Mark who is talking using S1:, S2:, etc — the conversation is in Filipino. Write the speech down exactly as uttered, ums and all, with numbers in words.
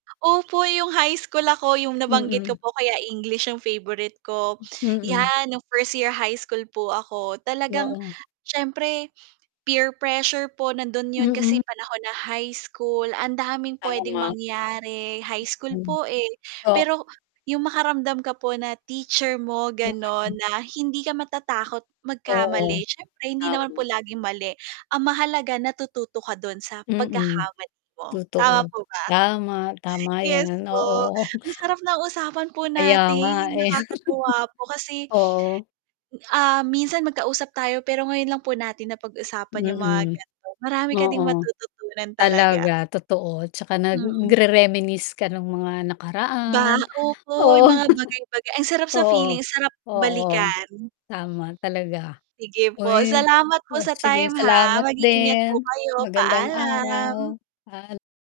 S1: Opo yung high school ako, yung nabanggit ko
S2: Mm.
S1: po kaya English yung favorite ko.
S2: Mm.
S1: 'Yan nung first year high school po, ako talagang
S2: Oo.
S1: syempre peer pressure po nandun yun kasi
S2: Mm.
S1: panahon na high school, ang daming pwedeng
S2: Tama.
S1: mangyari high school po eh,
S2: Ah
S1: pero yung makaramdam ka po na teacher mo ganon,
S2: [unintelligible]
S1: na hindi ka matatakot
S2: Oo,
S1: magkamali syempre hindi naman po
S2: tama.
S1: laging mali, ang mahalaga natututo ka dun sa
S2: Mm,
S1: pagkakamali mo, tama
S2: totoo.
S1: po ba?
S2: Tama, tama
S1: Yes
S2: 'yan,
S1: po
S2: oo.
S1: ang sarap ng usapan po
S2: Kaya nga
S1: natin,
S2: eh.
S1: nakakatuwa po kasi
S2: Oo.
S1: ah, minsan magkausap tayo, pero ngayon lang po natin na pag-usapan yung mga
S2: Mm.
S1: ganon, marami ka ding
S2: Oo,
S1: matututunan talaga.
S2: talaga totoo 'tsaka
S1: Mm.
S2: nagre-reminisce ka nung mga
S1: Ba
S2: nakaraan.
S1: opo
S2: Oo.
S1: yung mga bagay-baga ang sarap sa
S2: Oo,
S1: feeling, sarap
S2: oo.
S1: balikan.
S2: Tama talaga.
S1: Sige po,
S2: Uy,
S1: salamat po
S2: oh
S1: sa
S2: sige
S1: time ha,
S2: salamat
S1: mag-iingat po
S2: din,
S1: kayo,
S2: magandang araw
S1: paalam.
S2: paal